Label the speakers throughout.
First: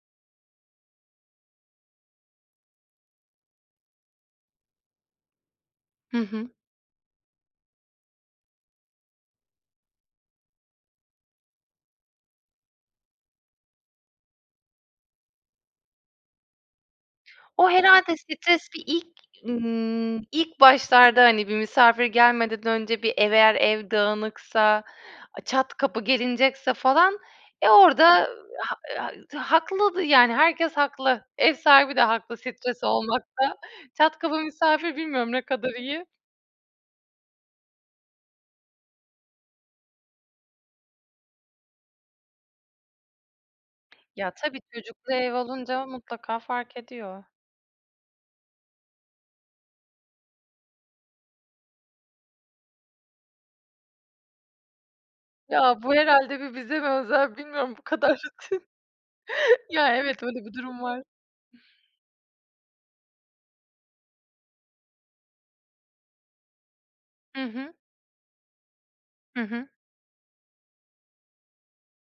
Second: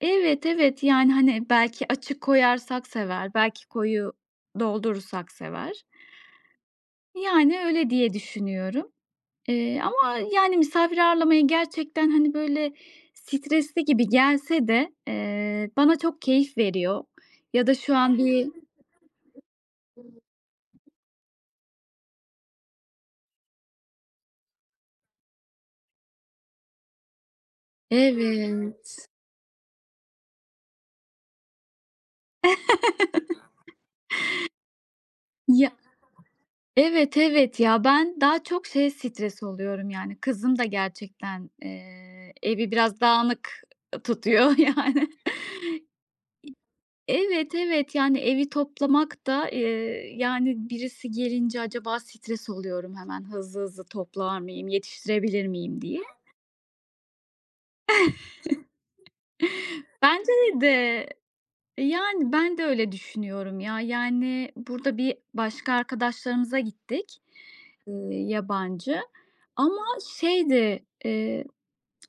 Speaker 1: Evet, evet. Yani, hani, belki açık koyarsak sever, belki koyu doldurursak sever.
Speaker 2: Hı hı.
Speaker 1: Yani, öyle diye düşünüyorum. Eee, ama, yani, misafir ağırlamaya gerçekten, hani, böyle, stresli gibi gelse de, eee, bana çok keyif veriyor ya
Speaker 2: O
Speaker 1: da şu
Speaker 2: herhâlde
Speaker 1: an bir
Speaker 2: stres bir ilk ımm, ilk başlarda hani bir misafir gelmeden önce bir ev eğer ev dağınıksa, çat kapı gelinecekse falan, eee, orada, [unintelligible]
Speaker 1: Evet.
Speaker 2: ha t haklı. Yani herkes haklı ev sahibi de haklı stres olmakta. Çat kapı misafir bilmiyorum, ne kadar
Speaker 1: Ya
Speaker 2: iyi?
Speaker 1: Evet, evet, ya. Ben daha çok şeye stres oluyorum: Yani kızım da gerçekten, eee, evi biraz dağınık, eee,
Speaker 2: Ya,
Speaker 1: tutuyor
Speaker 2: tabii.
Speaker 1: yani.
Speaker 2: Çocuklu ev alınca mutlaka fark
Speaker 1: Eee,
Speaker 2: ediyor.
Speaker 1: evet, evet. Yani evi toplamak da, eee, yani, birisi gelince acaba stres oluyorum, "Hemen hızlı hızlı toplar mıyım? Yetiştirebilir miyim?"
Speaker 2: Ya, bu
Speaker 1: diye.
Speaker 2: herhâlde bir bize mi özel, bilmiyorum bu kadar t Ya, evet,
Speaker 1: Bence
Speaker 2: öyle bir durum var.
Speaker 1: de. Yani, ben de öyle düşünüyorum ya. Yani, burada bir başka arkadaşlarımıza gittik,
Speaker 2: Hı hı.
Speaker 1: eee, yabancı.
Speaker 2: Hı hı.
Speaker 1: Ama şeydi, eee,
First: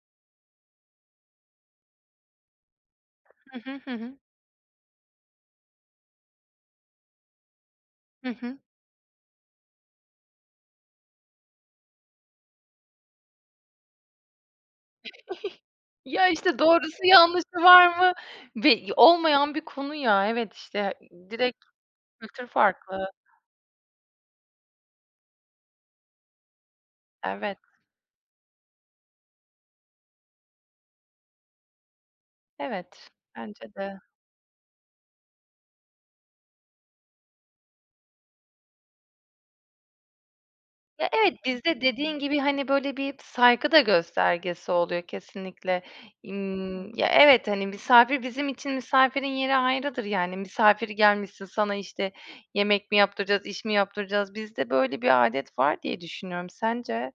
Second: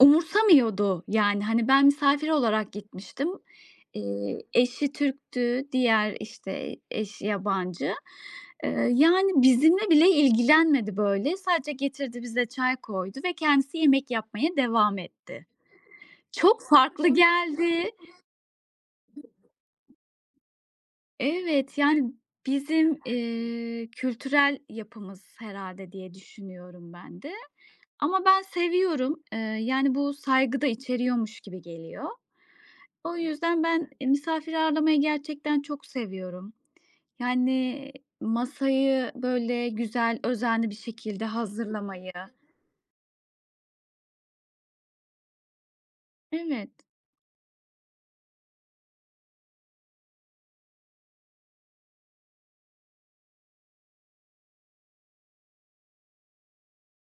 Speaker 1: umursamıyordu. Yani, hani, ben misafir olarak gitmiştim.
Speaker 2: Hı hı, hı hı.
Speaker 1: Eee, eşi Türk'tü diğer, işte, eş yabancı.
Speaker 2: Hı hı.
Speaker 1: Eee, yani, bizimle bile ilgilenmedi böyle. Sadece getirdi bize çay koydu ve kendisi yemek yapmaya devam etti.
Speaker 2: Ya, işte,
Speaker 1: Çok
Speaker 2: doğrusu
Speaker 1: farklı
Speaker 2: yanlışı
Speaker 1: geldi.
Speaker 2: var mı? Be olmayan bir konu ya. Evet, işte, d direkt
Speaker 1: Evet, yani,
Speaker 2: kültür
Speaker 1: bizim,
Speaker 2: farklı.
Speaker 1: eee, kültürel yapımız herhâlde, diye düşünüyorum ben de.
Speaker 2: Evet.
Speaker 1: Ama ben seviyorum. Eee, yani bu saygı da içeriyormuş gibi geliyor.
Speaker 2: Evet,
Speaker 1: O yüzden
Speaker 2: bence
Speaker 1: ben
Speaker 2: de.
Speaker 1: i misafir ağırlamayı gerçekten çok seviyorum. Yani, masayı böyle güzel özenli bir
Speaker 2: Ya,
Speaker 1: şekilde
Speaker 2: evet. Bizde
Speaker 1: hazırlamayı
Speaker 2: dediğin gibi, hani, böyle, bir saygı da göstergesi oluyor kesinlikle.
Speaker 1: Evet.
Speaker 2: Imm, ya, evet. Hani, misafir bizim için misafirin yeri ayrıdır. Yani, "Misafir gelmişsin. Sana, işte, yemek mi yaptıracağız? İş mi yaptıracağız?" Bizde böyle bir adet var diye düşünüyorum. Sence?